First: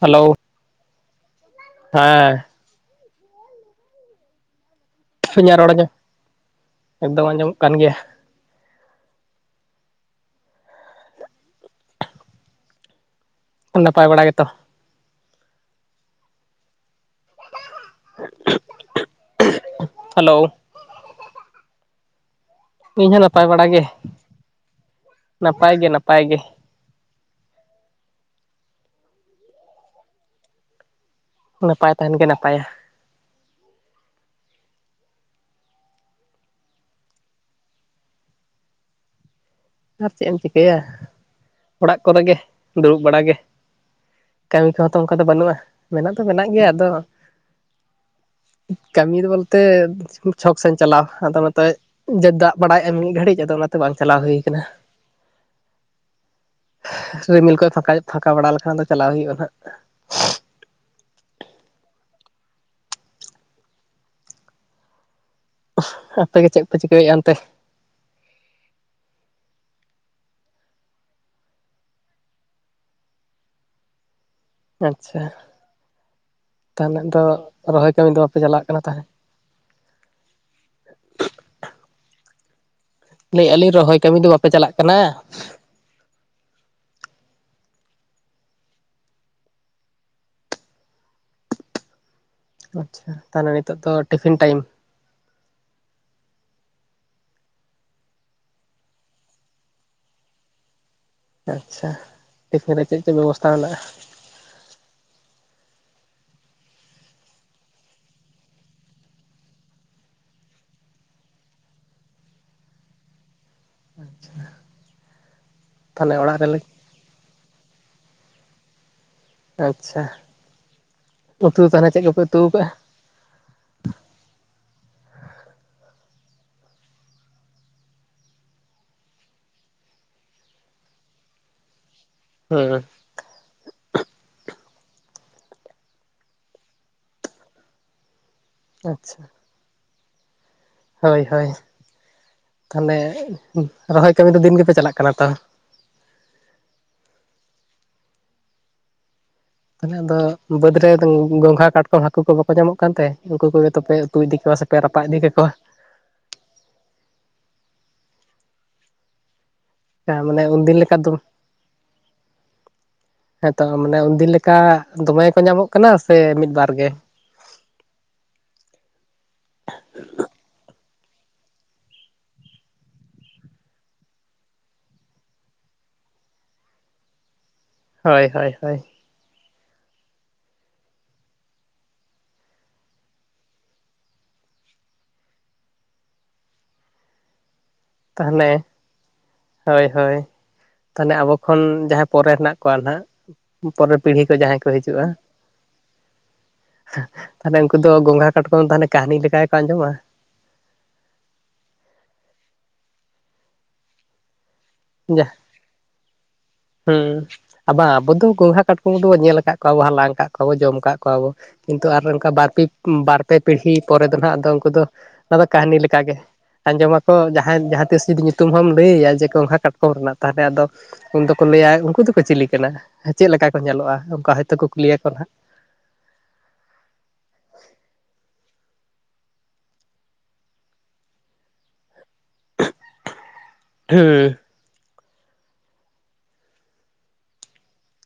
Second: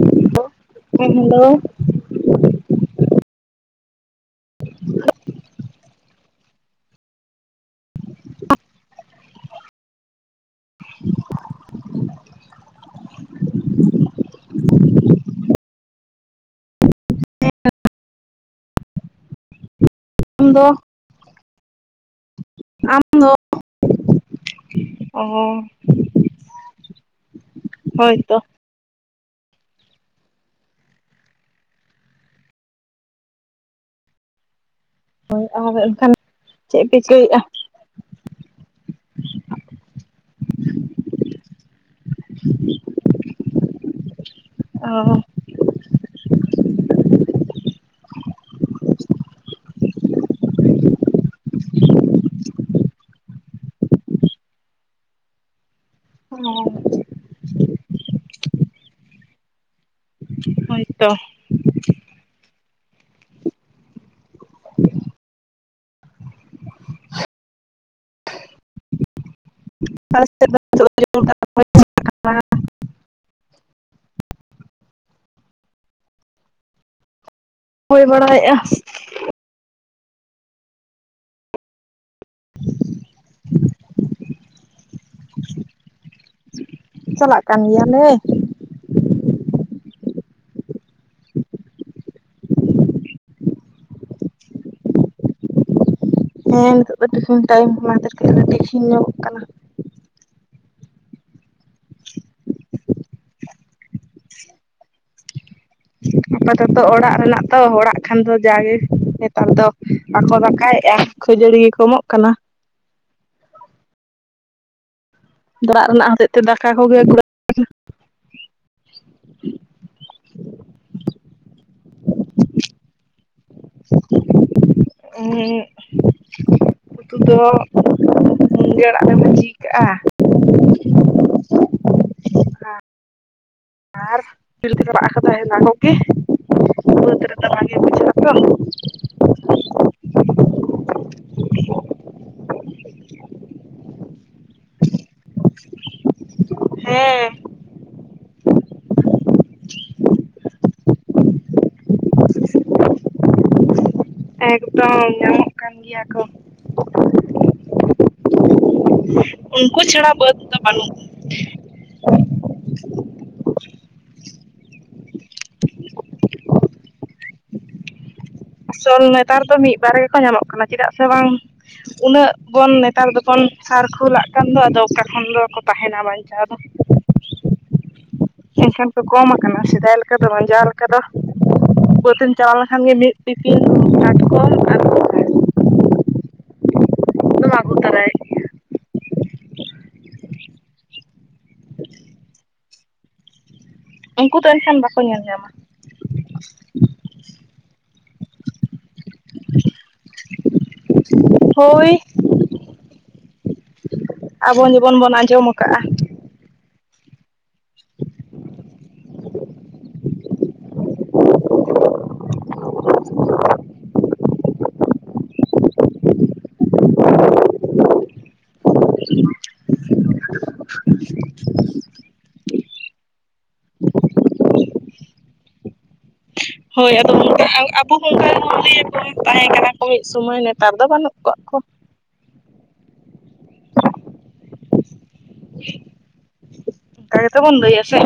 Hello ᱦᱮᱸ hello. ᱦᱮᱸᱻ [inaudible] ᱤᱧᱟᱜ ᱨᱚᱲ ᱟᱸᱡᱚᱢ [inaudible] ᱮᱠᱫᱚᱢ ᱟᱸᱡᱚᱢᱚᱜ ᱠᱟᱱ ᱜᱮᱭᱟ ᱾ [inaudible] [inaudible] ᱱᱟᱯᱟᱭ ᱵᱟᱲᱟ ᱜᱮᱛᱚ? [inaudible] ᱦᱮᱞᱳ ᱟᱢ ᱾ ᱫᱚ ᱟᱢ ᱤᱧ ᱦᱚᱸ ᱫᱚ ᱱᱟᱯᱟᱭ ᱵᱟᱲᱟ ᱜᱮ ᱚ ᱾ [inaudible] ᱱᱟᱯᱟᱭ ᱜᱮ ᱱᱟᱯᱟᱭ ᱜᱮ ᱾ ᱦᱳᱭ ᱛᱚ, ᱱᱟᱯᱟᱭ ᱛᱟᱦᱮᱱ ᱜᱮ ᱱᱟᱯᱟᱭᱟ ᱾ ᱦᱳᱭ ᱟᱨ ᱮᱱᱠᱷᱟᱱ ᱪᱮᱫ ᱯᱮ ᱪᱤᱠᱟᱹᱭᱮᱜᱼᱟ? ᱟᱨ ᱪᱮᱫ ᱮᱢ ᱪᱤᱠᱟᱹᱭᱟ, ᱚᱲᱟᱜ ᱠᱚᱨᱮ ᱜᱮ ᱫᱩᱲᱩᱵ ᱵᱟᱲᱟ ᱜᱮ ᱾ ᱠᱟᱹᱢᱤ ᱠᱚᱦᱚ ᱚ ᱛᱚ ᱚᱱᱠᱟ ᱫᱚ ᱵᱟᱹᱱᱩᱜᱼᱟ, ᱢᱮᱱᱟᱜ ᱫᱚ ᱢᱮᱱᱟᱜ ᱜᱮᱭᱟ ᱟᱫᱚ᱾ ᱠᱟᱹᱢᱤ ᱫᱚ ᱵᱚᱞᱛᱮᱫ ᱪᱷᱚᱠ ᱥᱮᱱ ᱪᱟᱞᱟᱣ ᱟᱫᱚ ᱱᱚᱛᱮᱡ ᱡᱟ ᱫᱟᱜ ᱵᱟᱲᱟᱭᱮᱜᱼᱟ, ᱢᱤᱫ ᱜᱷᱟᱹᱲᱤᱡ ᱟᱫᱚ ᱚᱱᱟᱛᱮ ᱵᱟᱝ ᱪᱟᱞᱟᱣ ᱦᱳᱭ ᱠᱟᱱᱟ ᱾ ᱦᱮ ᱨᱤᱢᱤᱞ ᱠᱚᱭ ᱯᱷᱟᱠᱟᱭᱮᱜ ᱯᱷᱟᱠᱟ ᱵᱟᱲᱟ ᱞᱮᱠᱷᱟᱱ ᱫᱚ, ᱪᱟᱞᱟᱣ ᱦᱳᱭᱩᱜᱼᱟ ᱱᱟᱦᱟᱜ ᱾ ᱦᱳᱭ ᱛᱚ ᱾ [unintelligible] ᱟᱦ ᱟᱯᱮ ᱜᱮ ᱪᱮᱫ ᱯᱮ ᱪᱤᱠᱟᱹᱭᱮᱜᱼᱟ ᱚᱱᱛᱮ? [unintelligible] [unintelligible] [inaudible] [unintelligible] ᱟᱪᱪᱷᱟ ᱛᱟᱦᱞᱮ ᱫᱚ, ᱨᱚᱦᱚᱭ ᱦᱩᱭ ᱠᱟᱹᱢᱤ ᱫᱚ ᱵᱟᱯᱮ ᱵᱟᱲᱟᱭᱮᱫᱼᱟ ᱪᱟᱞᱟᱜ ᱠᱟᱱᱟ ᱛᱟᱦᱚᱞᱮ? [inaudible] ᱞᱟᱹᱭᱮᱜᱼᱟᱞᱤᱧ ᱨᱚᱦᱚᱭ ᱠᱟᱹᱢᱤ ᱫᱚ ᱵᱟᱯᱮ ᱪᱟᱞᱟᱜ ᱠᱟᱱᱟ? ᱪᱟᱞᱟᱜ ᱠᱟᱱ ᱜᱮᱭᱟ ᱞᱮ ᱾ ᱟᱪᱪᱷᱟ ᱛᱟᱦᱚᱞᱮ ᱱᱤᱛᱚᱜ ᱫᱚ, ᱴᱤᱯᱷᱤᱱ ᱴᱟᱭᱤᱢ? ᱦᱮᱸ ᱱᱤᱛᱚᱜ ᱫᱚ ᱴᱤᱯᱷᱤᱱ ᱴᱟᱭᱤᱢ, ᱚᱱᱟ ᱠᱷᱟᱛᱤᱨ ᱠᱟᱹᱡ ᱴᱤᱯᱷᱤᱱ ᱧᱚᱜᱚᱜ ᱠᱟᱱᱟ ᱾ ᱟᱪᱪᱷᱟ ᱴᱤᱯᱷᱤᱱ ᱨᱮ ᱪᱮᱫ ᱪᱮᱫ ᱵᱮᱵᱚᱥᱛᱷᱟ ᱢᱮᱱᱟᱜᱼᱟ? [inaudible] ᱟᱯᱟᱛᱚᱛᱚ ᱚᱲᱟᱜ ᱨᱮᱱᱟᱜ ᱛᱚ, ᱦᱚᱲᱟᱜ ᱠᱷᱟᱱ ᱫᱚ ᱡᱟᱜᱮ ᱱᱮᱛᱟᱨ ᱫᱚ ᱵᱟᱠᱚ ᱫᱟᱠᱟᱭᱮᱜᱼᱟ ᱾ ᱠᱷᱟᱹᱡᱟᱹᱲᱤ ᱜᱮᱠᱚ ᱮᱢᱚᱜ ᱠᱟᱱᱟ᱾ ᱟᱪᱪᱷᱟ, ᱛᱚᱨᱟᱜ ᱨᱮᱱᱟᱜ ᱦᱚᱛᱮᱡ ᱛᱮ ᱫᱟᱠᱟ ᱠᱚᱜᱮ [inaudible] [unintelligible] ᱟᱪᱪᱷᱟ ᱩᱛᱩ ᱫᱚ ᱛᱟᱦᱚᱞᱮ ᱪᱮᱫ ᱠᱚᱯᱮ ᱩᱛᱩ ᱠᱟᱜᱼᱟ? [inaudible] ᱮᱸᱻᱻᱜ, ᱩᱛᱩ ᱫᱚ ᱢᱩᱱᱜᱟᱹ ᱟᱲᱟᱜ ᱞᱮ ᱵᱷᱟᱹᱡᱤ ᱠᱟᱜᱼᱟ ᱾ ᱦᱮᱸ, ᱦᱮᱸ᱾ ᱟᱨ [unintelligible] ᱛᱟᱦᱮ ᱱᱟᱠᱚᱜ ᱠᱤ ᱵᱟᱹᱫᱽ ᱨᱮᱫᱚ ᱵᱟᱝᱮ ᱵᱩᱡᱷᱟᱹᱜᱼᱟ ᱛᱚ ᱾ [unintelligible] ᱟᱪᱪᱷᱟ, ᱦᱳᱭ ᱦᱳᱭ ᱛᱟᱦᱚᱞᱮ ᱨᱚᱦᱚᱭ ᱠᱟᱹᱢᱤ ᱫᱚ, ᱫᱤᱱ ᱜᱮᱯᱮ ᱪᱟᱞᱟᱜ ᱠᱟᱱᱟ ᱛᱚ? ᱦᱮᱸ, ᱛᱟᱦᱚᱞᱮ ᱟᱫᱚ ᱵᱟᱹᱫᱽ ᱨᱮ ᱫᱚᱝ ᱜᱚᱝᱜᱷᱟ ᱠᱟᱴᱠᱚᱢ ᱦᱟᱠᱩ ᱠᱚ ᱵᱟᱠᱚ ᱧᱟᱢᱚᱜ ᱠᱟᱱᱛᱮ? ᱩᱱᱠᱩ ᱠᱚᱜᱮ ᱛᱚᱯᱮ ᱩᱛᱩ ᱤᱫᱤ ᱠᱚᱣᱟ ᱥᱮ ᱯᱮ ᱨᱟᱯᱟᱜ ᱮᱠᱫᱚᱢ ᱤᱫᱤ ᱠᱮᱠᱚᱣᱟ᱾ ᱧᱟᱢᱚᱜ ᱠᱟᱱ ᱜᱤᱭᱟ ᱠᱚ᱾ ᱩᱱᱠᱩ ᱠᱟ ᱪᱷᱟᱲᱟ ᱵᱟᱹᱫᱽ ᱢᱟᱱᱮ ᱫᱚ ᱩᱱᱫᱤᱱ ᱵᱟᱹᱱᱩᱜ ᱞᱮᱠᱟ ᱫᱚ ᱦᱮᱛᱚ ᱢᱟᱱᱮ ᱩᱱᱫᱤᱱ ᱞᱮᱠᱟ ᱫᱚᱢᱮ ᱠᱚ ᱧᱟᱢᱚᱜ ᱠᱟᱱᱟ ᱥᱮ ᱢᱤᱫ ᱵᱟᱨ ᱜᱮ? [inaudible] ᱟᱥᱚᱞ ᱱᱮᱛᱟᱨ ᱫᱚ ᱢᱤᱫ ᱵᱟᱨ ᱜᱮᱠᱚ ᱧᱟᱢᱚᱜ ᱠᱟᱱᱟ ᱪᱮᱫᱟᱜ ᱥᱮ ᱵᱟᱝ᱾ ᱩᱱᱟᱹᱜ ᱵᱚᱱ ᱱᱮᱛᱟᱨ ᱫᱚᱵᱚᱱ ᱥᱟᱨ ᱠᱷᱩᱞᱟᱜ ᱠᱟᱱ ᱫᱚ, ᱟᱫᱚ ᱚᱠᱟ ᱠᱷᱚᱱ ᱫᱚᱠᱚ ᱛᱟᱦᱮᱱᱟ ᱵᱟᱧᱪᱟᱣ ᱫᱚ᱾ ᱦᱚᱭ, ᱦᱚᱭ, ᱦᱚᱭ᱾ ᱛᱚ ᱠᱚᱢ ᱠᱟᱱᱟ ᱥᱮᱫᱟᱭ ᱞᱮᱠᱟ ᱫᱚ, ᱡᱟᱣ ᱞᱮᱠᱟ ᱫᱚ, ᱵᱟᱹᱛᱮᱢ ᱪᱟᱞᱟᱣ ᱞᱮᱱᱠᱷᱟᱱ ᱜᱮ ᱢᱤᱫ ᱴᱤᱯᱤᱝ ᱠᱟᱴᱠᱚᱢ ᱟᱨ ᱫᱚᱢ ᱫᱚᱢ ᱟᱜᱩ ᱛᱟᱨᱟᱭ ᱦᱟᱞᱮ ᱦᱳᱭ ᱦᱳᱭ, ᱛᱟᱦᱚᱞᱮ ᱟᱵᱚ ᱠᱷᱚᱱ ᱡᱟᱦᱟᱸᱭ ᱯᱚᱨᱮ ᱦᱮᱱᱟᱜ ᱠᱚᱣᱟ ᱱᱟᱦᱟᱜ ᱯᱚᱨᱮ ᱯᱤᱲᱦᱤ ᱠᱚ ᱩᱱᱠᱩ ᱫᱚ ᱡᱟᱦᱟᱸᱭ ᱠᱚ ᱮᱱᱠᱷᱟᱱ ᱵᱟᱠᱚ ᱦᱤᱡᱩᱜᱼᱟ᱾ ᱧᱮᱞ ᱧᱟᱢᱟ ᱛᱟᱦᱞᱮ ᱩᱱᱠᱩ ᱫᱚ ᱜᱚᱸᱝᱜᱷᱟ, ᱠᱟᱴᱠᱚᱢ, ᱛᱟᱦᱚᱞᱮ ᱠᱟᱹᱦᱱᱤ ᱞᱮᱠᱟ ᱜᱮᱠᱚ ᱟᱸᱡᱚᱢᱟ? ᱦᱳᱭ, ᱟᱵᱚ ᱵᱚᱱ ᱵᱚᱱ ᱡᱟ ᱟᱸᱡᱚᱢ ᱟᱠᱟᱜᱼᱟ᱾ ᱦᱩᱸ ᱟᱨ ᱵᱟᱝ ᱟᱵᱚ ᱫᱚ ᱜᱚᱸᱝᱜᱷᱟ, ᱠᱟᱴᱠᱚᱢ ᱫᱚ ᱧᱮᱞ ᱟᱠᱟᱫ ᱠᱚᱣᱟ ᱵᱚᱱ, ᱦᱟᱞᱟᱝ ᱟᱠᱟᱫ ᱠᱚᱣᱟ ᱵᱚᱱ ᱡᱚᱢ ᱟᱠᱟᱜ ᱠᱚᱣᱟ ᱵᱚ, ᱠᱤᱱᱛᱩ ᱟᱨ ᱚᱝᱠᱟ ᱵᱟᱨ ᱯᱮ ᱯᱤᱲᱦᱤ ᱯᱚᱨᱮ ᱫᱚ ᱱᱟᱸᱜ ᱫᱚ ᱩᱱᱠᱩ ᱫᱚ ᱚᱱᱟ ᱫᱚ ᱠᱟᱹᱦᱱᱤ ᱞᱮᱠᱟᱜᱮ ᱟᱸᱡᱚᱢᱟᱠᱚ ᱡᱟᱦᱟᱸᱭ ᱡᱟᱦᱟᱸ ᱛᱤᱥ ᱡᱩᱫᱤ ᱧᱩᱛᱩᱢ ᱦᱚᱢ ᱞᱟᱹᱭᱟ ᱡᱮ ᱜᱚᱸᱝᱜᱷᱟ, ᱠᱟᱴᱠᱚᱢ ᱠᱚᱢ ᱨᱮᱱᱟᱜ ᱛᱟᱦᱚᱞᱮ ᱟᱫᱚ ᱩᱱ ᱫᱚᱠᱚ ᱞᱟᱹᱭᱟ ᱩᱱᱠᱩ ᱫᱚᱠᱚ ᱪᱤᱞᱤ ᱠᱟᱱᱟ ᱪᱮᱫ ᱞᱮᱠᱟ ᱠᱚ ᱧᱮᱞᱚᱜᱼᱟ? ᱚᱱᱠᱟ ᱦᱚᱭᱼᱛᱳ ᱠᱚ ᱠᱩᱞᱤᱭᱟᱠᱚ ᱱᱟᱸᱜ? ᱦᱳᱭ ᱟᱫᱚ ᱚᱱᱠᱟ ᱟᱵᱚ ᱦᱚᱸ ᱚᱱᱠᱟ ᱞᱟᱹᱭᱟ ᱠᱚ ᱛᱟᱦᱮᱸ ᱠᱟᱱᱟ ᱠᱚ ᱢᱤᱫ ᱥᱚᱢᱚᱭ ᱱᱮᱛᱟᱨ ᱫᱚ ᱵᱟᱹᱱᱩᱜ ᱠᱟᱜ ᱠᱚᱣᱟ᱾ ᱦᱩᱸ᱾ ᱛᱟᱭ ᱛᱚ ᱵᱚᱱ ᱞᱟᱹᱭ ᱟᱥᱮ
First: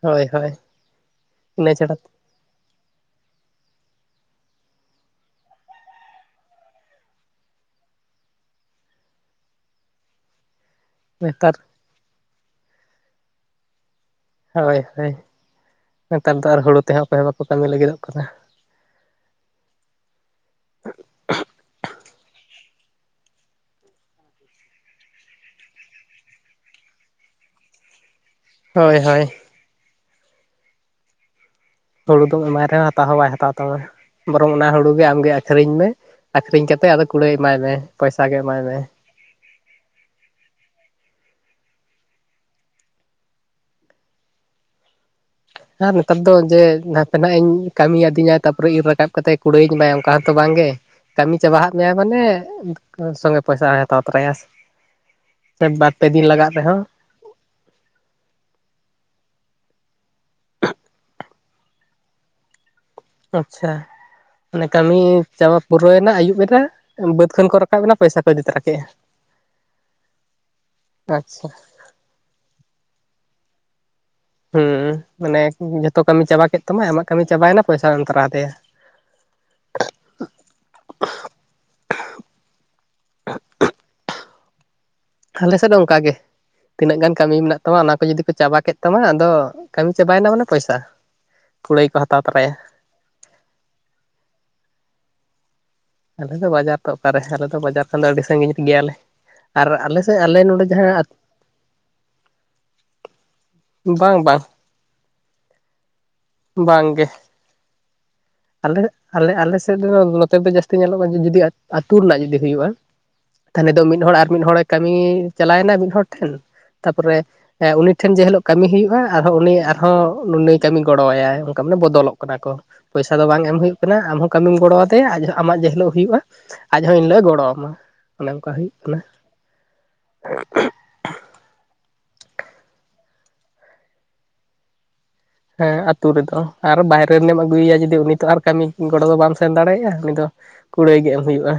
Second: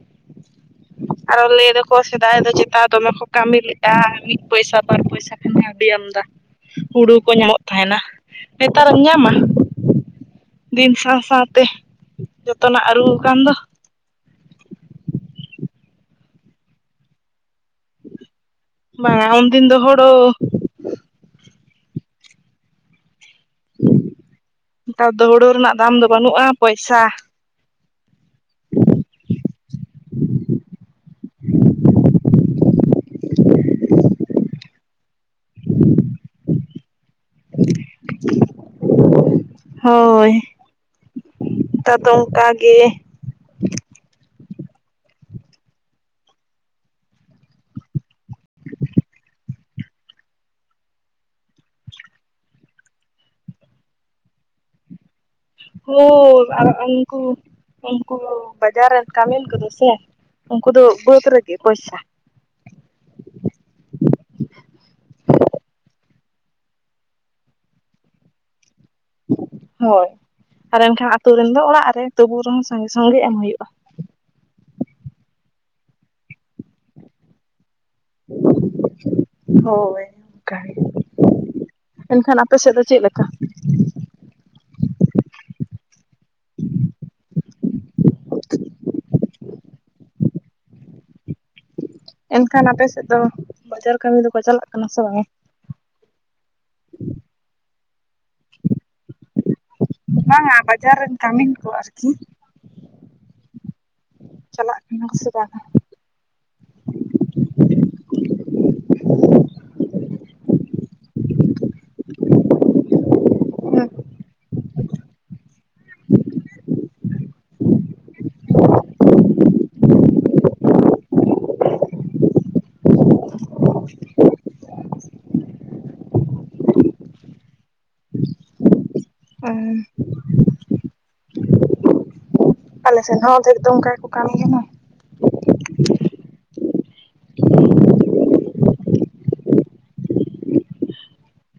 ᱦᱳᱭ, ᱦᱳᱭ᱾ ᱟᱨᱚ ᱞᱟᱹᱭ ᱤᱱᱟᱹ ᱫᱟᱠᱚ ᱪᱷᱟᱲᱟ ᱥᱮ ᱥᱮᱫᱟᱭ ᱫᱚ ᱪᱮᱛᱟ ᱫᱚᱢᱮ ᱠᱚ ᱠᱟᱹᱢᱤ ᱞᱮᱜᱼᱟ, ᱢᱤᱫ ᱯᱚᱭᱥᱟ ᱵᱟᱨ ᱯᱚᱭᱥᱟ ᱠᱷᱟᱱᱜᱮ ᱟᱹᱰᱤ ᱟᱢᱫᱟ᱾ ᱦᱩᱲᱩ ᱠᱚ ᱧᱟᱢᱚᱜ ᱛᱟᱦᱮᱱᱟ, ᱱᱮᱛᱟᱨ ᱮᱢ ᱧᱟᱢᱟ? ᱫᱤᱱ ᱥᱟᱶ ᱱᱮᱛᱟᱨ ᱥᱟᱶᱛᱮ ᱡᱚᱛᱚᱱᱟᱜ ᱟᱹᱨᱩ ᱟᱠᱟᱱ ᱫᱚ᱾ ᱦᱳᱭ ᱦᱳᱭ, ᱱᱮᱛᱟᱨ ᱫᱚ ᱟᱨ ᱦᱩᱲᱩ ᱛᱮᱦᱚᱸ ᱚᱠᱚᱭ ᱦᱚᱸ ᱵᱟᱠᱚ ᱠᱟᱹᱢᱤ ᱞᱟᱹᱜᱤᱫᱚᱜ ᱠᱟᱱᱟ᱾ ᱵᱟᱝ ᱟ, ᱩᱱᱫᱤᱱ ᱫᱚ ᱦᱩᱲᱩ ᱱᱮᱛᱟᱨ ᱫᱚ ᱦᱩᱲᱩ ᱨᱮᱱᱟᱜ ᱫᱟᱢ ᱫᱚ ᱵᱟᱹᱱᱩᱜᱼᱟ, ᱯᱚᱭᱥᱟ ᱦᱳᱭ, ᱦᱳᱭ᱾ ᱦᱩᱲᱩ ᱫᱚᱢ ᱮᱢᱟᱭ ᱨᱮᱦᱚᱸ ᱦᱟᱛᱟᱣ ᱦᱚᱸ ᱵᱟᱭ ᱦᱟᱛᱟᱣ ᱛᱟᱢᱟ᱾ ᱵᱚᱨᱚᱝ ᱚᱱᱟ ᱦᱩᱲᱩ ᱜᱮ ᱟᱢᱜᱮ ᱟᱹᱠᱷᱨᱤᱧ ᱢᱮ ᱟᱹᱠᱷᱨᱤᱧ ᱠᱟᱛᱮᱜ, ᱟᱫᱚ ᱠᱩᱲᱟᱹᱭ ᱮᱢᱟᱭ ᱢᱮ ᱯᱚᱭᱥᱟ ᱜᱮ ᱮᱢᱟᱭ ᱢᱮ ᱦᱳᱭ, ᱱᱮᱛᱟᱨ ᱫᱚ ᱚᱝᱠᱟ ᱜᱮ᱾ ᱟᱨ ᱱᱮᱛᱟᱨ ᱫᱚ ᱡᱮ ᱱᱟᱛᱮᱱᱟᱜ ᱠᱟᱹᱢᱤ ᱟᱹᱫᱤᱭᱟ, ᱛᱟᱨᱯᱚᱨᱮ ᱤᱨ ᱨᱟᱠᱟᱵ ᱠᱟᱛᱮ ᱠᱩᱲᱟᱹᱭᱤᱧ ᱮᱢᱟᱭᱟ ᱚᱱᱠᱟ ᱦᱚᱸᱛᱚ ᱵᱟᱝ ᱜᱮ᱾ ᱠᱟᱹᱢᱤ ᱪᱟᱵᱟᱼᱟᱜ ᱢᱮᱭᱟᱭ ᱢᱟᱱᱮ ᱥᱚᱸᱜᱮ ᱯᱚᱭᱥᱟ ᱦᱟᱛᱟᱣ ᱛᱚᱨᱟᱭᱟ᱾ ᱥᱮ ᱵᱟᱨ ᱯᱮ ᱫᱤᱱ ᱦᱳᱭ ᱞᱟᱜᱟᱜ ᱟᱨ ᱨᱮᱦᱚᱸ ᱩᱱᱠᱩ ᱩᱱᱠᱩ ᱵᱟᱡᱟᱨ ᱨᱮᱱ ᱠᱟᱹᱢᱤᱱ ᱠᱚᱫᱚ ᱥᱮ ᱩᱱᱠᱩ ᱫᱚ ᱵᱟᱹᱫᱽ ᱨᱮᱜᱮ ᱯᱚᱭᱥᱟ᱾ ᱟᱪᱪᱷᱟ᱾ ᱢᱟᱱᱮ ᱠᱟᱹᱢᱤ ᱪᱟᱵᱟ ᱯᱩᱨᱟᱹᱣᱮᱱᱟ, ᱟᱹᱭᱩᱵ ᱮᱱᱟ, ᱵᱟᱹᱫᱽ ᱠᱷᱚᱱ ᱠᱚ ᱨᱟᱠᱟᱵ ᱮᱱᱟ, ᱯᱚᱭᱥᱟ ᱠᱚ ᱤᱫᱤ ᱛᱟᱨᱟ ᱠᱮᱜᱼᱟ᱾ ᱦᱳᱭ ᱟᱨ ᱮᱱᱠᱷᱟᱱ ᱟᱹᱛᱩ ᱟᱪᱪᱷᱟ ᱨᱮᱱ ᱫᱚ ᱚᱲᱟᱜ ᱨᱮ ᱛᱩᱵᱩ ᱨᱮᱦᱚᱸ ᱥᱟᱸᱜᱮ ᱥᱚᱝᱜᱮ ᱮᱢ ᱦᱩᱭᱩᱜᱼᱟ᱾ ᱦᱩᱸᱢ ᱢᱟᱱᱮ ᱡᱷᱚᱛᱚ ᱠᱟᱹᱢᱤ ᱪᱟᱵᱟ ᱠᱮᱫ ᱛᱟᱢᱟ, ᱟᱢᱟᱜ ᱠᱟᱹᱢᱤ ᱪᱟᱵᱟᱭᱮᱱᱟ ᱯᱚᱭᱥᱟ ᱮᱢ ᱛᱟᱨᱟᱫ ᱮᱭᱟ᱾ ᱦᱳᱭ ᱚᱱᱠᱟ ᱜᱮ ᱮᱱᱠᱷᱟᱱ ᱟᱯᱮ ᱥᱮᱫ ᱫᱚ ᱪᱮᱫ ᱞᱮᱠᱟ? ᱟᱞᱮᱥᱮᱫ ᱫᱚ ᱚᱱᱠᱟ ᱜᱮ ᱜᱮ ᱛᱤᱱᱟᱹᱜ ᱜᱟᱱ ᱠᱟᱹᱢᱤ ᱢᱮᱱᱟᱜ ᱛᱟᱢᱟ ᱚᱱᱟ ᱠᱚ ᱡᱩᱫᱤ ᱠᱚ ᱪᱟᱵᱟ ᱠᱮᱫ ᱛᱟᱢᱟ ᱟᱫᱚ ᱠᱟᱹᱢᱤ ᱪᱟᱵᱟᱭᱮᱱᱟ ᱢᱟᱱᱮ ᱯᱚᱭᱥᱟ ᱠᱩᱲᱟᱹᱭ ᱠᱚ ᱦᱟᱛᱟᱣ ᱛᱚᱨᱟᱭᱟ ᱮᱱᱠᱷᱟᱱ ᱟᱯᱮᱥᱮᱫ ᱫᱚ ᱵᱟᱡᱟᱨ ᱠᱟᱹᱢᱤ ᱫᱚᱠᱚ ᱪᱟᱞᱟᱜ ᱠᱟᱱᱟ ᱥᱮ ᱵᱟᱝ ᱟᱞᱮ ᱫᱚ ᱵᱟᱡᱟᱨ ᱛᱚ ᱚᱠᱟᱨᱮ ᱟᱞᱮ ᱫᱚ ᱵᱟᱡᱟᱨ ᱠᱷᱟᱱ ᱫᱚ ᱟᱹᱰᱤ ᱥᱟᱺᱜᱤᱧ ᱜᱮᱭᱟᱞᱮ ᱟᱨ ᱟᱞᱮᱥᱮᱫ ᱟᱞᱮ ᱵᱟᱝᱟ ᱱᱚᱰᱮ ᱵᱟᱡᱟᱨ ᱡᱟᱦᱟᱸ ᱨᱮᱱ ᱠᱟᱹᱢᱤᱱ ᱠᱚ ᱟᱨᱠᱤ᱾ [inaudible] ᱵᱟᱝ, ᱵᱟᱝ᱾ ᱪᱟᱞᱟᱜ ᱠᱟᱱᱟ ᱯᱮᱥᱮ ᱵᱟᱝᱼᱟ? ᱵᱟᱝ ᱜᱮ᱿ ᱟᱞᱮ ᱟᱞᱮ ᱟᱞᱮᱥᱮᱫ ᱨᱮᱫᱚ ᱱᱚᱛᱮ ᱨᱮᱫᱚ ᱡᱟᱹᱥᱛᱤ ᱧᱮᱞᱚᱜᱼᱟ, ᱡᱩᱫᱤ ᱟᱹᱛᱩ ᱨᱮᱱᱟᱜ ᱡᱩᱫᱤ ᱦᱩᱭᱩᱜᱼᱟ᱾ ᱛᱟᱦᱚᱞᱮ ᱫᱚ ᱢᱤᱫ ᱦᱚᱲ ᱟᱨ ᱢᱤᱫ ᱦᱚᱲᱮ ᱠᱟᱹᱢᱤ ᱪᱟᱞᱟᱣ ᱮᱱᱟ ᱢᱤᱫ ᱦᱚᱲ ᱴᱷᱮᱱ ᱛᱟᱨᱯᱚᱨᱮ ᱦᱮᱸ ᱩᱱᱤ ᱴᱷᱮᱱ ᱡᱮ ᱦᱤᱞᱳᱜ ᱠᱟᱹᱢᱤ ᱦᱩᱭᱩᱜᱼᱟ ᱟᱨᱦᱚᱸ ᱩᱱᱤ ᱟᱨᱦᱚᱸ ᱩᱱᱤᱭ ᱠᱟᱹᱢᱤ ᱜᱚᱲᱚᱣᱟᱭᱟᱭ ᱚᱱᱠᱟ ᱢᱟᱱᱮ ᱵᱚᱫᱚᱞᱚᱜ ᱠᱟᱱᱟ ᱠᱚ᱾ ᱯᱚᱭᱥᱟ ᱫᱚ ᱵᱟᱝ ᱮᱢ ᱦᱩᱭᱩᱜ ᱠᱟᱱᱟ ᱟᱢᱦᱚᱸ ᱠᱟᱹᱢᱤᱢ ᱜᱚᱲᱚ ᱟᱫᱮᱭᱟ᱾ ᱟᱢᱟᱜ ᱡᱮ ᱦᱤᱞᱚᱜ ᱦᱩᱭᱩᱜᱼᱟ ᱟᱡᱽᱦᱚᱸ ᱤᱱ ᱦᱤᱞᱚᱜ ᱮ ᱜᱚᱲᱚ ᱟᱢᱟ, ᱚᱱᱮ ᱚᱱᱠᱟ ᱦᱩᱭᱩᱜ ᱠᱟᱱᱟ᱾ ᱦᱩᱸ᱾ ᱟᱞᱮᱥᱮᱱ ᱦᱚᱸ ᱚᱨᱫᱷᱮᱠ ᱫᱚ ᱚᱱᱠᱟ ᱜᱮᱠᱚ ᱠᱟᱹᱢᱤ ᱠᱟᱱᱟ᱾ ᱦᱮᱸ ᱟᱹᱛᱩ ᱨᱮᱫᱚ ᱟᱨ ᱵᱟᱭᱨᱮ ᱨᱮᱱᱮᱢ ᱟᱹᱜᱩᱭᱮᱭᱟ, ᱡᱩᱫᱤ ᱩᱱᱤ ᱛᱚ ᱟᱨ ᱠᱟᱹᱢᱤ ᱜᱚᱲᱚ ᱫᱚ ᱵᱟᱢ ᱥᱮᱱ ᱫᱟᱲᱮᱭᱟᱜᱼᱟ, ᱩᱱᱤ ᱫᱚ ᱠᱩᱲᱟᱹᱭ ᱜᱮ ᱮᱢ ᱦᱩᱭᱩᱜᱼᱟ᱾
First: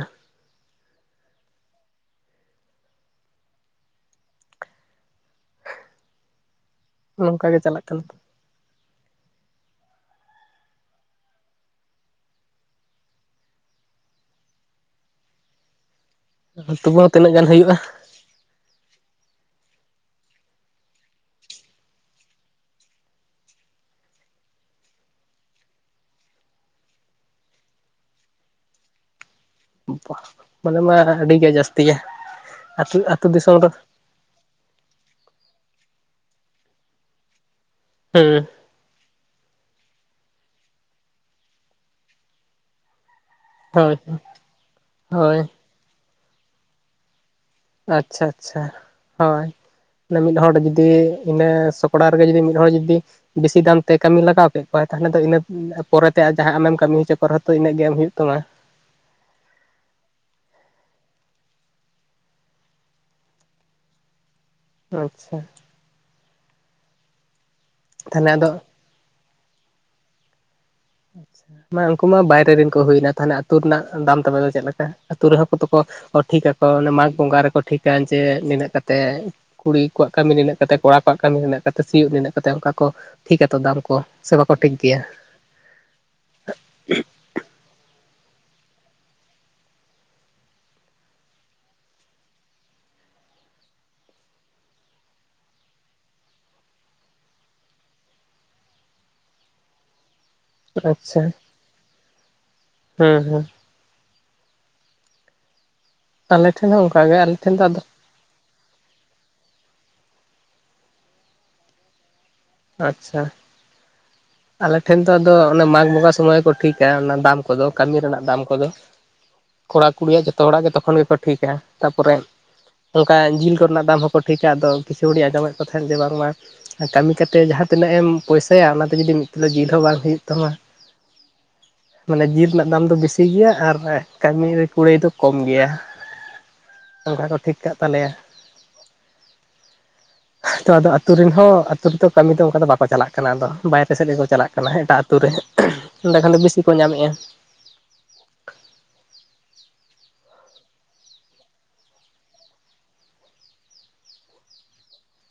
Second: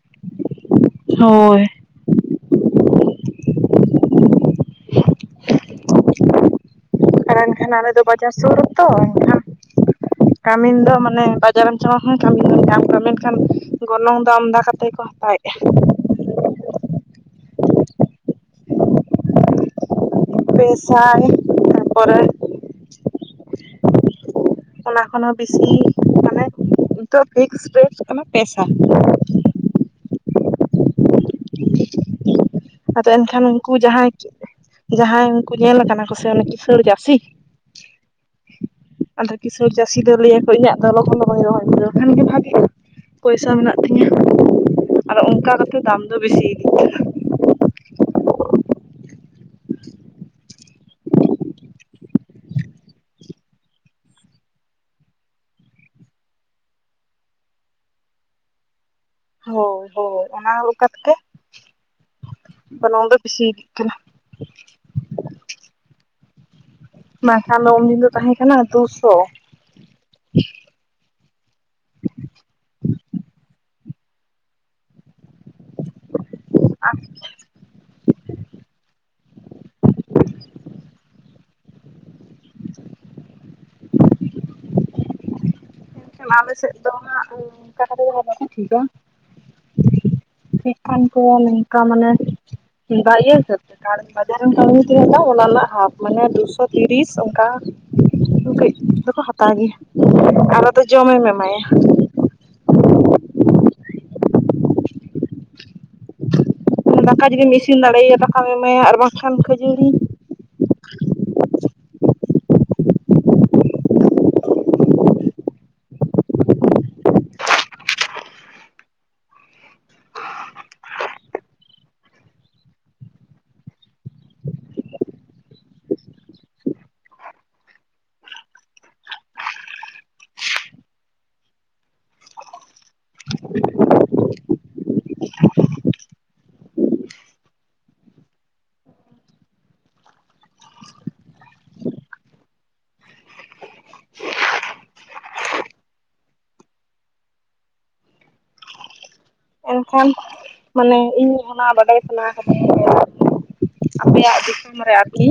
ᱦᱳᱭ᱾ ᱟᱨ ᱱᱚᱝᱠᱟ ᱜᱮ ᱮᱱᱠᱷᱟᱱ ᱪᱟᱞᱟᱜ ᱟᱞᱮ ᱫᱚ ᱠᱟᱱᱟ ᱵᱟᱡᱟᱨ ᱥᱩᱨ ᱨᱮᱛᱚ ᱮᱱᱠᱷᱟᱱ [inaudible] ᱠᱟᱹᱢᱤᱱ ᱫᱚ ᱢᱟᱱᱮ ᱵᱟᱡᱟᱨ ᱮᱢᱚ ᱪᱟᱞᱟᱜ ᱞᱮᱱᱠᱷᱟᱱ ᱦᱚᱸ ᱠᱟᱹᱢᱤᱱ ᱫᱚᱢ ᱧᱟᱢ ᱠᱟᱭᱟ ᱢᱮᱱᱠᱷᱟᱱ ᱜᱚᱱᱚᱝ ᱫᱚ ᱟᱱᱫᱟ ᱠᱟᱛᱮ ᱠᱚ ᱦᱟᱛᱟᱣ ᱮᱫᱟ᱾ [inaudible] ᱛᱚᱵᱩ ᱛᱤᱱᱟᱹᱜ ᱜᱟᱱ ᱦᱩᱭᱩᱜᱼᱟ? ᱯᱮᱥᱟᱭ ᱛᱟ ᱯᱚᱨᱮ ᱚᱱᱟ ᱠᱷᱚᱱ ᱦᱚᱸ ᱵᱮᱥᱤ, ᱢᱟᱱᱮ ᱱᱤᱛᱚ ᱯᱷᱥᱠᱥ ᱨᱮᱴ ᱷᱳᱭᱳ ᱠᱟᱱᱟ ᱯᱮᱥᱟᱭ᱾ ᱢᱟᱱᱮ ᱢᱟ ᱟᱹᱰᱤ ᱜᱮ ᱡᱟᱹᱥᱛᱤᱭᱟ ᱟᱹᱛᱩ ᱟᱫᱚ ᱟᱹᱛᱩ ᱮᱱᱠᱷᱟᱱ ᱫᱤᱥᱚᱢ ᱨᱮ ᱩᱱᱠᱩ ᱡᱟᱦᱟᱸᱭ ᱡᱟᱦᱟᱸᱭ ᱩᱱᱠᱩ ᱧᱮᱞ ᱠᱟᱱᱟ ᱠᱚ ᱥᱮ ᱠᱤᱥᱟᱹᱟᱹᱲ ᱪᱟᱹᱥᱤ ᱦᱩᱸ᱾ ᱟᱞᱮ ᱠᱤᱥᱟᱹᱬ ᱪᱟᱹᱥᱤᱞᱮ ᱞᱟᱹᱭ ᱟᱠᱚᱭᱟ ᱤᱧᱟᱹᱜ ᱫᱚ ᱞᱚᱜᱚᱱ ᱞᱚᱜᱚᱱ ᱨᱚᱦᱚᱭᱞᱮ ᱠᱷᱟᱱ ᱜᱮ ᱵᱷᱟᱹᱜᱮ᱾ ᱯᱚᱭᱥᱟ ᱢᱮᱱᱟᱜ ᱦᱳᱭ ᱛᱤᱧᱟᱹ, ᱟᱫᱚ ᱦᱳᱭ ᱚᱱᱠᱟ ᱠᱟᱛᱮ ᱫᱟᱢ ᱫᱚ ᱵᱮᱥᱤ ᱤᱫᱤ ᱠᱟᱱᱟ᱾ ᱟᱪᱪᱷᱟ ᱟᱪᱪᱷᱟ, ᱦᱳᱭ᱾ ᱢᱤᱫ ᱦᱚᱲ ᱡᱩᱫᱤ ᱤᱱᱟᱹ ᱥᱚᱠᱲᱟ ᱨᱮᱜᱮ ᱡᱩᱫᱤ ᱢᱤᱫ ᱦᱚᱲᱚ ᱡᱩᱫᱤ ᱵᱮᱥᱤ ᱫᱟᱢ ᱛᱮ ᱠᱟᱹᱢᱤ ᱞᱟᱜᱟᱣ ᱠᱮᱫ ᱠᱚᱣᱟᱭ ᱛᱟᱦᱚᱞᱮ ᱫᱚ ᱤᱱᱟᱹ ᱯᱚᱨᱮᱛᱮ ᱡᱟᱦᱟᱸ ᱟᱢᱮᱢ ᱠᱟᱹᱢᱤ ᱦᱚᱪᱚᱠᱚ ᱨᱮᱷ ᱛᱚ ᱤᱱᱟᱹᱜ ᱜᱮ ᱮᱢ ᱦᱩᱭᱩᱜ ᱛᱟᱢᱟ᱾ ᱦᱳᱭ ᱦᱳᱭ, ᱚᱱᱟ ᱞᱮᱠᱟ ᱛᱮ ᱜᱮ ᱜᱚᱱᱚᱝ ᱫᱚ ᱵᱮᱥᱤ ᱤᱫᱤᱜ ᱠᱟᱱᱟ᱾ ᱟᱪᱪᱷᱟᱹ᱾ ᱵᱟᱝ ᱠᱷᱟᱱ ᱫᱚ ᱩᱱ ᱫᱤᱱ ᱫᱚ ᱛᱟᱦᱚᱞᱮ ᱛᱟᱦᱮᱸ ᱟᱫᱚ ᱠᱟᱱᱟ, ᱫᱩᱥᱚ᱾ ᱢᱟ ᱩᱱᱠᱩ ᱢᱟ ᱵᱟᱭᱨᱮ ᱨᱮᱱ ᱠᱚ ᱦᱩᱭᱮᱱᱟ, ᱛᱟᱦᱞᱮ ᱟᱹᱛᱩ ᱨᱮᱱᱟᱜ ᱫᱟᱢ ᱛᱟᱯᱮ ᱫᱚ ᱪᱮᱫ ᱞᱮᱠᱟ? ᱟᱹᱛᱩ ᱨᱮᱦᱚᱸ ᱠᱚᱛᱚᱠᱚ ᱴᱷᱤᱠ ᱟᱠᱚ, ᱢᱟᱜᱽ ᱵᱚᱸᱜᱟ ᱨᱮᱠᱚ ᱴᱷᱤᱠ ᱟᱠ ᱡᱮ ᱱᱤᱱᱟᱹᱜ ᱠᱟᱛᱮ ᱠᱩᱲᱤ ᱠᱚᱣᱟᱜ ᱠᱟᱹᱢᱤ ᱱᱤᱱᱟᱹ ᱠᱟᱛᱮ, ᱠᱚᱲᱟ ᱠᱚᱣᱟᱜ ᱠᱟᱹᱢᱤ ᱱᱤᱱᱟᱹ ᱠᱟᱛᱮ? ᱥᱤᱭᱩᱜ ᱨᱮᱭᱟᱜ ᱠᱟᱛᱷᱟ, ᱚᱱᱠᱟ ᱠᱚ ᱴᱷᱤᱠ ᱟᱛᱚ ᱫᱟᱢ ᱠᱚ ᱥᱮ ᱵᱟᱠᱚ ᱴᱷᱤᱠ ᱜᱮᱭᱟ᱾ ᱢᱮᱱᱠᱷᱟᱱ ᱟᱞᱮ ᱥᱮᱫ ᱫᱚ ᱦᱟᱜ ᱟᱱᱠᱟ ᱫᱚ ᱵᱟᱞᱮ ᱴᱷᱤᱠᱟ [inaudible] ᱮᱠᱟᱞ ᱠᱚ ᱱᱚᱝᱠᱟ ᱢᱟᱱᱮ ᱤᱭᱟᱹ ᱦᱤᱥᱟᱹᱵᱽ ᱛᱮ ᱟᱨ ᱠᱟᱡᱟᱨ ᱨᱮᱢ ᱠᱟᱹᱢᱤ ᱠᱷᱟᱱ ᱚᱱᱟ ᱨᱮᱱᱟᱜ ᱦᱟᱯ ᱢᱟᱱᱮ ᱫᱩᱥᱚ ᱛᱤᱨᱤᱥ ᱚᱱᱠᱟ ᱠᱟᱹᱡᱽ ᱫᱚᱠᱚ ᱦᱟᱛᱟᱣ ᱜᱮᱭᱟ᱾ ᱟᱨᱚ ᱟᱪᱪᱷᱟ, ᱦᱩᱸ ᱦᱩᱸ᱾ ᱟᱞᱮ ᱴᱷᱮᱱ ᱦᱚᱸ ᱚᱱᱠᱟ ᱜᱮ ᱫᱟᱠᱟ ᱟᱞᱮ ᱡᱩᱫᱤᱢ ᱴᱷᱮᱱ ᱫᱚ ᱤᱥᱤᱱ ᱟᱫᱚ ᱫᱟᱲᱮᱭᱟ ᱫᱟᱠᱟᱢ ᱮᱢᱟᱭᱟ ᱟᱨ ᱵᱟᱝᱠᱷᱟᱱ ᱠᱷᱟᱹᱡᱟᱹᱲᱤ ᱟᱪᱪᱷᱟ᱾ ᱟᱞᱮ ᱴᱷᱮᱱ ᱫᱚ ᱟᱫᱚ ᱢᱟᱜᱽ ᱵᱚᱸᱜᱟ ᱥᱚᱢᱚᱭ ᱠᱚ ᱴᱷᱤᱠᱟ᱾ ᱚᱱᱟ ᱫᱟᱢ ᱠᱚᱫᱚ ᱠᱟᱹᱢᱤ ᱨᱮᱱᱟᱜ ᱫᱟᱢ ᱠᱚᱫᱚ ᱠᱚᱲᱟ ᱠᱩᱲᱤᱭᱟᱜ ᱡᱚᱛᱚ ᱦᱚᱲᱟᱜ ᱜᱮ ᱛᱚᱠᱷᱚᱱ ᱜᱮᱠᱚ ᱴᱷᱤᱠᱟ, ᱛᱟᱨᱯᱚᱨᱮ ᱚᱱᱠᱟ ᱡᱤᱞ ᱠᱚᱨᱮᱱᱟᱜ ᱫᱟᱢ ᱦᱚᱸᱠᱚ ᱴᱷᱤᱠᱟ ᱟᱫᱚ ᱠᱤᱪᱷᱩ ᱦᱚᱲᱤᱧ ᱟᱸᱡᱚᱢᱮᱫ ᱠᱚ ᱛᱟᱦᱮᱸᱫ ᱡᱮ ᱵᱟᱝᱢᱟ ᱠᱟᱹᱢᱤ ᱠᱟᱛᱮᱫᱼᱼ ᱛᱮ ᱡᱟᱦᱟ ᱛᱤᱱᱟᱹᱜ ᱮᱢ ᱯᱚᱭᱥᱟᱭᱟ ᱚᱱᱟᱛᱮ ᱡᱩᱫᱤ ᱢᱤᱫ ᱛᱩᱞᱳᱜ ᱡᱤᱞ ᱦᱚᱸ ᱵᱟᱝ ᱦᱩᱭᱩᱜ ᱛᱟᱢᱟᱼᱼ ᱢᱟᱱᱮ ᱡᱤᱞ ᱨᱮᱱᱟᱜ ᱫᱟᱢ ᱫᱚ ᱵᱮᱥᱤ ᱜᱮᱭᱟ ᱟᱨ ᱠᱟᱹᱢᱤ ᱠᱩᱲᱟᱹᱭ ᱫᱚ ᱠᱚᱢ ᱜᱮᱭᱟ᱾ ᱚᱱᱠᱟ ᱠᱚ ᱴᱷᱤᱠ ᱠᱟᱜ ᱛᱟᱞᱮᱭᱟ᱾ ᱛᱚ ᱟᱫᱚ ᱟᱹᱛᱩ ᱨᱮᱱ ᱦᱚᱸ ᱟᱛᱳ ᱨᱮᱛᱼᱼ ᱠᱟᱹᱢᱤ ᱫᱚᱚ ᱚᱱᱠᱟ ᱫᱚ ᱵᱟᱠᱚ ᱪᱟᱞᱟᱜ ᱠᱟᱱᱟ ᱟᱫᱚ ᱵᱟᱭᱨᱮ ᱥᱮᱫ ᱜᱮᱠᱚ ᱪᱟᱞᱟᱜ ᱠᱟᱱᱟ ᱮᱴᱟᱜ ᱟᱛᱩ ᱨᱮᱼᱼ ᱮᱸᱰᱮ ᱠᱷᱟᱱ ᱫᱚ ᱵᱮᱥᱤ ᱠᱚ ᱧᱟᱢ ᱮᱫᱼᱟ ᱮᱱᱠᱷᱟᱱ ᱢᱟᱱᱮ ᱤᱧ ᱚᱱᱟ ᱵᱟᱰᱟᱭ ᱥᱟᱱᱟ ᱠᱟᱹᱫᱤᱧᱟ ᱡᱮᱼᱼ ᱟᱯᱮᱭᱟᱜ ᱫᱤᱥᱚᱢ ᱨᱮ ᱟᱨᱠᱤᱼᱼ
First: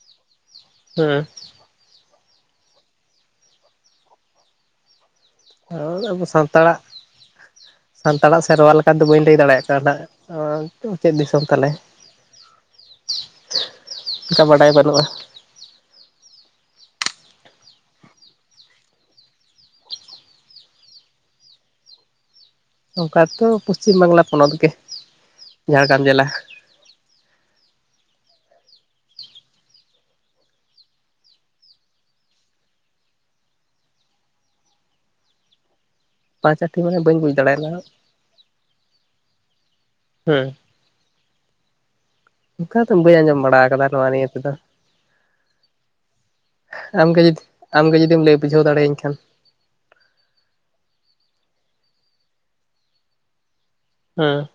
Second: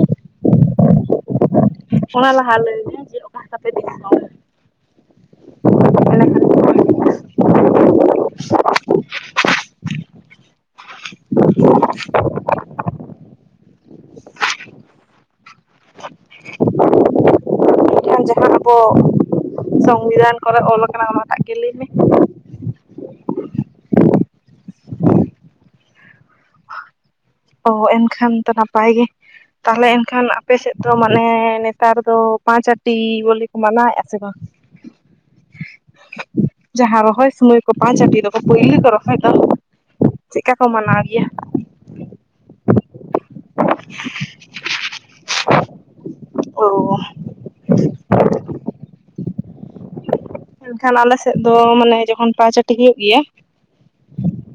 ᱦᱚᱢ ᱚᱱᱟ ᱞᱟᱦᱟ ᱞᱟᱹᱭ ᱢᱮ ᱡᱮ ᱚᱠᱟ ᱛᱟᱯᱮ ᱫᱤᱥᱚᱢ? ᱟᱵᱚ ᱥᱟᱱᱛᱟᱲᱟᱜᱼᱼ ᱮᱸᱰᱮᱠᱷᱟᱱ ᱥᱟᱱᱛᱟᱲᱟᱜ ᱥᱮᱨᱣᱟ ᱞᱮᱠᱟ ᱫᱚ ᱵᱟᱹᱧ ᱞᱟᱹᱭ ᱫᱟᱲᱮᱭᱟᱜ ᱠᱟᱱᱟ ᱪᱮᱫ ᱫᱤᱥᱚᱢ ᱛᱟᱞᱮ? ᱚᱱᱠᱟ ᱵᱟᱰᱟᱭ ᱵᱟᱹᱱᱩᱜᱼᱟ᱾ ᱡᱟᱦᱟᱸ ᱟᱵᱚ ᱥᱚᱝᱵᱤᱫᱷᱟᱱ ᱠᱚᱨᱮ ᱚᱞᱚ ᱟᱠᱟᱱᱟᱜ ᱜᱮ ᱞᱟᱹᱭ ᱢᱮ? ᱚᱱᱠᱟ ᱛᱚ ᱯᱚᱥᱪᱷᱤᱢ ᱵᱟᱝᱞᱟ ᱯᱚᱱᱚᱛ ᱜᱮ ᱡᱷᱟᱲᱜᱨᱟᱢ ᱡᱮᱞᱟ᱾ ᱚ ᱮᱱᱠᱷᱟᱱ ᱫᱚ ᱱᱟᱯᱟᱭ ᱜᱮ᱾ ᱛᱟᱦᱞᱮ ᱮᱱᱠᱷᱟᱱ ᱟᱯᱮ ᱥᱮᱫ ᱫᱚ ᱢᱟᱱᱮ ᱱᱮᱛᱟᱨ ᱫᱚ ᱯᱟᱸᱪ ᱟᱴᱤ ᱵᱚᱞᱮ ᱠᱚ ᱢᱟᱱᱟᱣᱮᱫᱼᱟ ᱥᱮ ᱵᱟᱝ? [inaudible] ᱢᱟᱱᱮ ᱡᱟᱦᱟᱸ ᱵᱟᱹᱧ ᱨᱚᱦᱚᱭ ᱵᱩᱡᱽ ᱥᱚᱢᱚᱭ ᱠᱚ ᱫᱟᱲᱮᱭᱟᱫᱟ ᱯᱟᱸᱪ ᱟᱹᱴᱤ ᱫᱚᱼᱼ ᱯᱩᱭᱞᱩ ᱠᱚ ᱨᱚᱦᱚᱭ ᱫᱚ ᱦᱮᱸ ᱪᱮᱫᱠᱟ ᱠᱚ ᱢᱟᱱᱟᱣ ᱜᱮᱭᱟ᱾ ᱚᱱᱠᱟ ᱫᱚ ᱵᱟᱹᱧ ᱟᱸᱡᱚᱢ ᱵᱟᱲᱟ ᱟᱠᱟᱫᱟ ᱱᱚᱣᱟ ᱱᱤᱭᱟᱹ ᱛᱮᱫᱚ᱾ ᱚ ᱟᱢᱜᱮ ᱡᱩᱫᱤᱢ ᱞᱟᱹᱭ ᱵᱩᱡᱷᱟᱹᱣ ᱫᱟᱲᱮᱭᱟᱹᱧ ᱠᱷᱟᱱ? ᱢᱮᱱᱱᱠᱷᱟᱱ ᱟᱞᱮᱥᱮᱫ ᱫᱚ ᱢᱟᱱᱮ ᱡᱚᱠᱷᱚᱱ ᱯᱟᱸᱪᱟᱹᱴᱤ ᱦᱩᱭᱩᱜ ᱜᱮᱭᱟ᱾ ᱦᱩᱢ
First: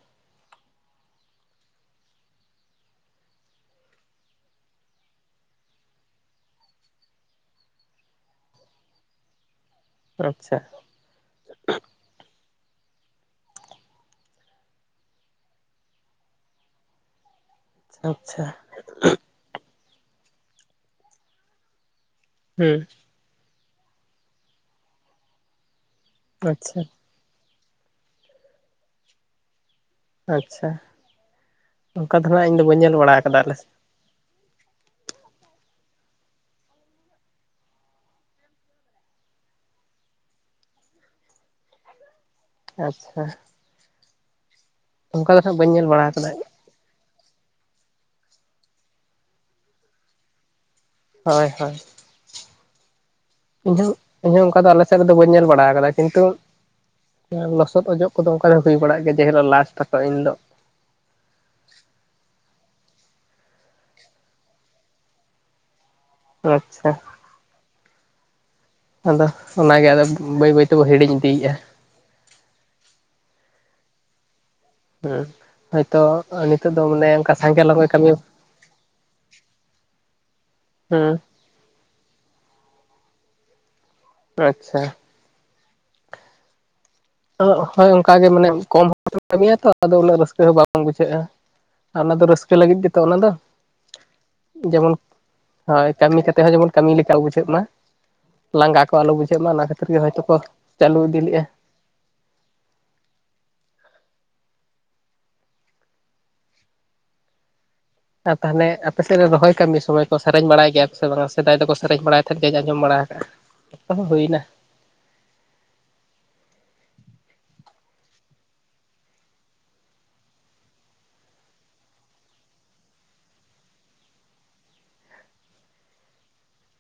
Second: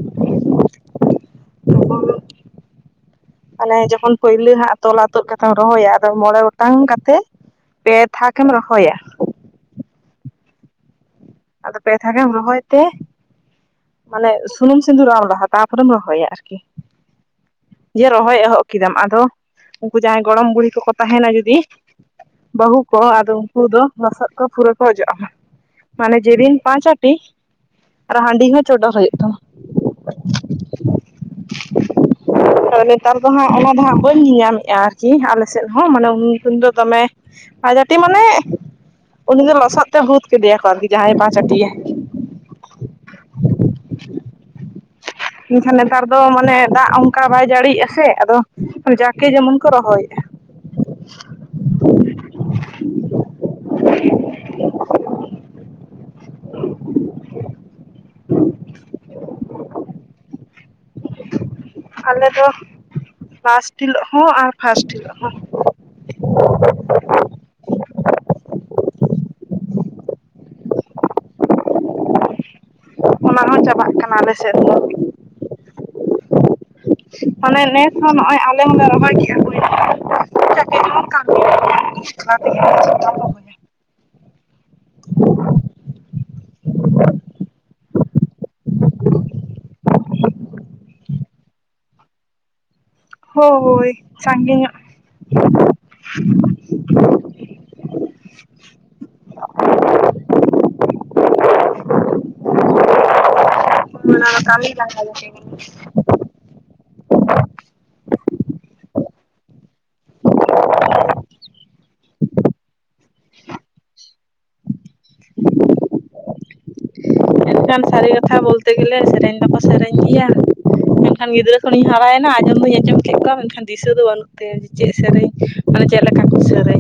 [inaudible] ᱢᱟᱱᱮ ᱡᱚᱠᱷᱚᱱ ᱯᱟᱹᱭᱞᱟᱹ ᱟᱜ ᱛᱚᱞᱟ ᱛᱩᱫ ᱠᱟᱛᱮᱢ ᱨᱚᱦᱚᱭᱟ ᱟᱫᱚ ᱢᱚᱬᱮ ᱜᱚᱴᱟᱝ ᱠᱟᱛᱮᱼᱼ ᱯᱮ ᱛᱷᱟᱠᱮᱢ ᱨᱚᱦᱚᱭᱟ᱾ ᱟᱪᱷᱟ ᱟᱫᱚ ᱯᱮ ᱛᱷᱟᱠ ᱮᱢ ᱨᱚᱦᱚᱭ ᱛᱮᱼᱼ ᱛᱟᱦᱞᱮ ᱥᱩᱱᱩᱢ ᱥᱤᱱᱫᱩᱨᱟᱜᱢ ᱞᱟᱦᱟ ᱛᱟᱨ ᱯᱚᱨ ᱮᱢ ᱨᱚᱦᱚᱭᱟ ᱡᱮ ᱨᱚᱦᱚᱭ ᱟᱪᱪᱷᱟ ᱮᱦᱚᱵ ᱠᱮᱫᱟᱢ ᱟᱫᱚ ᱩᱱᱠᱩ ᱡᱟᱦᱟᱸᱭ ᱜᱚᱲᱚᱢ ᱵᱩᱲᱦᱤ ᱠᱚᱠᱚ ᱛᱟᱦᱮᱱᱟ ᱡᱩᱫᱤᱼᱼ ᱦᱮᱸ ᱵᱟᱹᱦᱩ ᱠᱚ ᱟᱫᱚ ᱩᱱᱠᱩ ᱫᱚ ᱞᱚᱥᱚᱫ ᱠᱚ ᱯᱩᱨᱟᱹ ᱠᱚ ᱚᱡᱚᱜ ᱟᱢᱟ᱾ ᱢᱟᱱᱮ ᱡᱮᱫᱤᱱ ᱟᱪᱪᱷᱟ ᱯᱟᱸᱪ ᱟᱹᱴᱤ ᱟᱨ ᱦᱟᱹᱰᱤ ᱦᱚᱸ ᱪᱚᱰᱚᱨ ᱦᱩᱭᱩᱜ ᱛᱟᱢᱟ ᱟᱪᱪᱷᱟ᱾ ᱚᱱᱠᱟ ᱫᱚ ᱦᱟᱸᱜ ᱤᱧ ᱫᱚ ᱵᱟᱹᱧ ᱧᱮᱞ ᱵᱟᱲᱟ ᱱᱮᱛᱟᱨ ᱟᱠᱟᱫᱟ ᱫᱚᱦᱟᱜ ᱟᱞᱮ ᱥᱮᱫ ᱚᱱᱟ ᱫᱚᱦᱟᱜ ᱵᱟᱹᱧ ᱧᱮᱞᱧᱟᱧᱼᱼ ᱠᱤ ᱟᱞᱮᱥᱮᱫ ᱦᱚᱸᱢᱟᱱᱮ ᱩᱱ ᱡᱚᱠᱷᱚᱱ ᱫᱚᱢᱮ ᱯᱟᱸᱪᱟᱴᱤ ᱢᱟᱱᱮ ᱩᱱᱤ ᱫᱚ ᱞᱚᱥᱚᱫ ᱛᱮ ᱵᱷᱩᱛ ᱠᱮᱫᱮᱭᱟ ᱠᱚ ᱟᱨᱠᱤ ᱡᱟᱦᱟᱸᱭᱮ ᱯᱟᱸᱪ ᱟᱹᱴᱤᱭᱟ᱾ ᱟᱪᱷᱟ ᱦᱟᱸᱜ ᱵᱟᱹᱧ ᱧᱮᱞ ᱱᱮᱛᱟᱨ ᱵᱟᱲᱟ ᱫᱚ ᱟᱠᱟᱫᱟ ᱢᱟᱱᱮ ᱫᱟᱜ ᱚᱱᱠᱟ ᱵᱟᱭ ᱡᱟᱲᱤᱭᱟ ᱥᱮ ᱟᱫᱚ ᱡᱟᱠᱮ ᱡᱮᱢᱚᱱ ᱠᱚ ᱨᱚᱦᱚᱭᱟ ᱦᱚᱭ ᱦᱚᱭ ᱤᱧᱦᱩ ᱤᱧᱦᱩ ᱚᱱᱠᱟ ᱫᱚ ᱟᱞᱮᱥᱮᱫ ᱨᱮᱫᱚ ᱵᱟᱹᱧ ᱧᱮᱞ ᱵᱟᱲᱟ ᱟᱠᱟᱫᱟ ᱠᱤᱱᱛᱩᱼᱼ ᱞᱚᱥᱚᱫ ᱚᱡᱚᱜ ᱠᱚᱫᱚ ᱚᱱᱠᱟ ᱫᱚ ᱦᱩᱭ ᱵᱟᱲᱟᱜ ᱜᱮᱭᱟ ᱡᱮ ᱦᱤᱞᱚᱜ ᱞᱟᱥᱴ ᱛᱟᱠᱚ ᱤᱱ ᱦᱤᱞᱚᱜ᱾ ᱟᱞᱮ ᱫᱚ ᱞᱟᱥᱴ ᱦᱤᱞᱚᱜ ᱦᱚᱸ ᱟᱨ ᱯᱷᱟᱥᱴ ᱦᱤᱞᱚᱜ ᱦᱚᱸ ᱟᱪᱪᱷᱟ᱾ ᱟᱫᱚ ᱚᱱᱟᱜᱮ ᱟᱫᱚ ᱵᱟᱹᱭ ᱵᱟᱹᱭ ᱛᱮᱵᱚ ᱦᱤᱲᱤᱧ ᱤᱫᱤᱭᱮᱫᱼᱟ ᱾ ᱚᱱᱟ ᱦᱚᱸ ᱪᱟᱵᱟᱜ ᱠᱟᱱᱟ ᱟᱞᱮ ᱥᱮᱫ ᱫᱚ ᱾ [inaudible] ᱦᱚᱭᱛᱚ ᱾ ᱱᱚᱜᱼᱚᱭ ᱱᱤᱛᱚᱜ ᱫᱚᱼᱼ [unintelligible] ᱦᱮᱸ [unintelligible] ᱟᱪᱪᱷᱟ ᱾ [unintelligible] ᱚ ᱚᱱᱠᱟ ᱜᱮ ᱢᱟᱱᱮ [unintelligible] ᱩᱱᱟᱹᱜ ᱨᱟᱹᱥᱠᱟᱹ ᱫᱚ ᱵᱟᱝ ᱵᱩᱡᱷᱟᱹᱜᱼᱟ ᱾ ᱚᱱᱟ ᱠᱚ ᱨᱟᱹᱥᱠᱟᱹ ᱞᱟᱹᱜᱤᱫ ᱛᱮᱼᱼ ᱚᱱᱟ ᱫᱚ ᱦᱳᱭ ᱥᱟᱸᱜᱮ ᱧᱚᱜ ᱡᱮᱢᱚᱱ ᱮᱸ ᱠᱟᱹᱢᱤ ᱠᱟᱛᱮ ᱦᱚᱸ ᱠᱟᱹᱢᱤ ᱞᱮᱠᱟ ᱜᱮᱼᱼ ᱩᱡᱟᱹᱜ [unintelligible] ᱞᱟᱸᱜᱟ ᱠᱚ ᱟᱞᱚ ᱵᱩᱡᱷᱟᱹᱜ ᱢᱟ, ᱚᱱᱟ ᱠᱷᱟᱹᱛᱤᱨ ᱜᱮ ᱦᱚᱭᱛᱳ ᱠᱚ ᱪᱟᱹᱞᱩ ᱤᱫᱤ ᱞᱮᱫᱼᱟ ᱾ ᱠᱟᱹᱢᱤ ᱞ [unintelligible] ᱟᱨ ᱛᱟᱦᱚᱞᱮ ᱟᱯᱮ ᱥᱮᱫ ᱨᱮ ᱨᱚᱦᱚᱭ ᱠᱟᱹᱢᱤ ᱥᱚᱢᱚᱭ ᱠᱚ ᱥᱮᱨᱮᱧ ᱵᱟᱲᱟᱭ ᱜᱮᱭᱟ ᱥᱮ ᱵᱟᱝᱟ? ᱥᱮᱫᱟᱭ ᱫᱚᱠᱚ ᱥᱮᱨᱮᱧ ᱵᱟᱲᱟᱭ ᱟᱠᱟᱫ ᱜᱮᱭᱟ ᱟᱸᱡᱚᱢ ᱵᱟᱲᱟ ᱟᱠᱟᱜᱼᱟ ᱾ [inaudible] ᱮ [inaudible] ᱦᱩᱭᱱᱟ ᱮᱱᱠᱷᱟᱱ ᱥᱟᱹᱨᱤ ᱠᱟᱛᱷᱟ ᱵᱚᱞᱛᱮ ᱜᱮᱞᱮ ᱥᱮᱨᱮᱧ ᱫᱚᱠᱚ ᱥᱮᱨᱮᱧ ᱜᱮᱭᱟ ᱾ ᱢᱮᱱᱠᱷᱟᱱ ᱜᱤᱫᱽᱨᱟᱹ ᱠᱷᱚᱱᱤᱧ ᱦᱟᱨᱟᱭᱮᱱᱟ ᱟᱸᱡᱚᱢ ᱫᱚᱧ ᱟᱸᱡᱚᱢ ᱠᱮᱫ ᱠᱚᱣᱟ, ᱢᱮᱱᱠᱷᱟᱱ ᱫᱤᱥᱟᱹ ᱫᱚ ᱵᱟᱹᱱᱩᱜ ᱛᱤᱧᱟ ᱡᱮ ᱪᱮᱫ ᱥᱮᱨᱮᱧ ᱾ ᱢᱟᱱᱮ ᱪᱮᱫ ᱞᱮᱠᱟ ᱠᱚ ᱥᱮᱹᱨᱮᱧ ᱾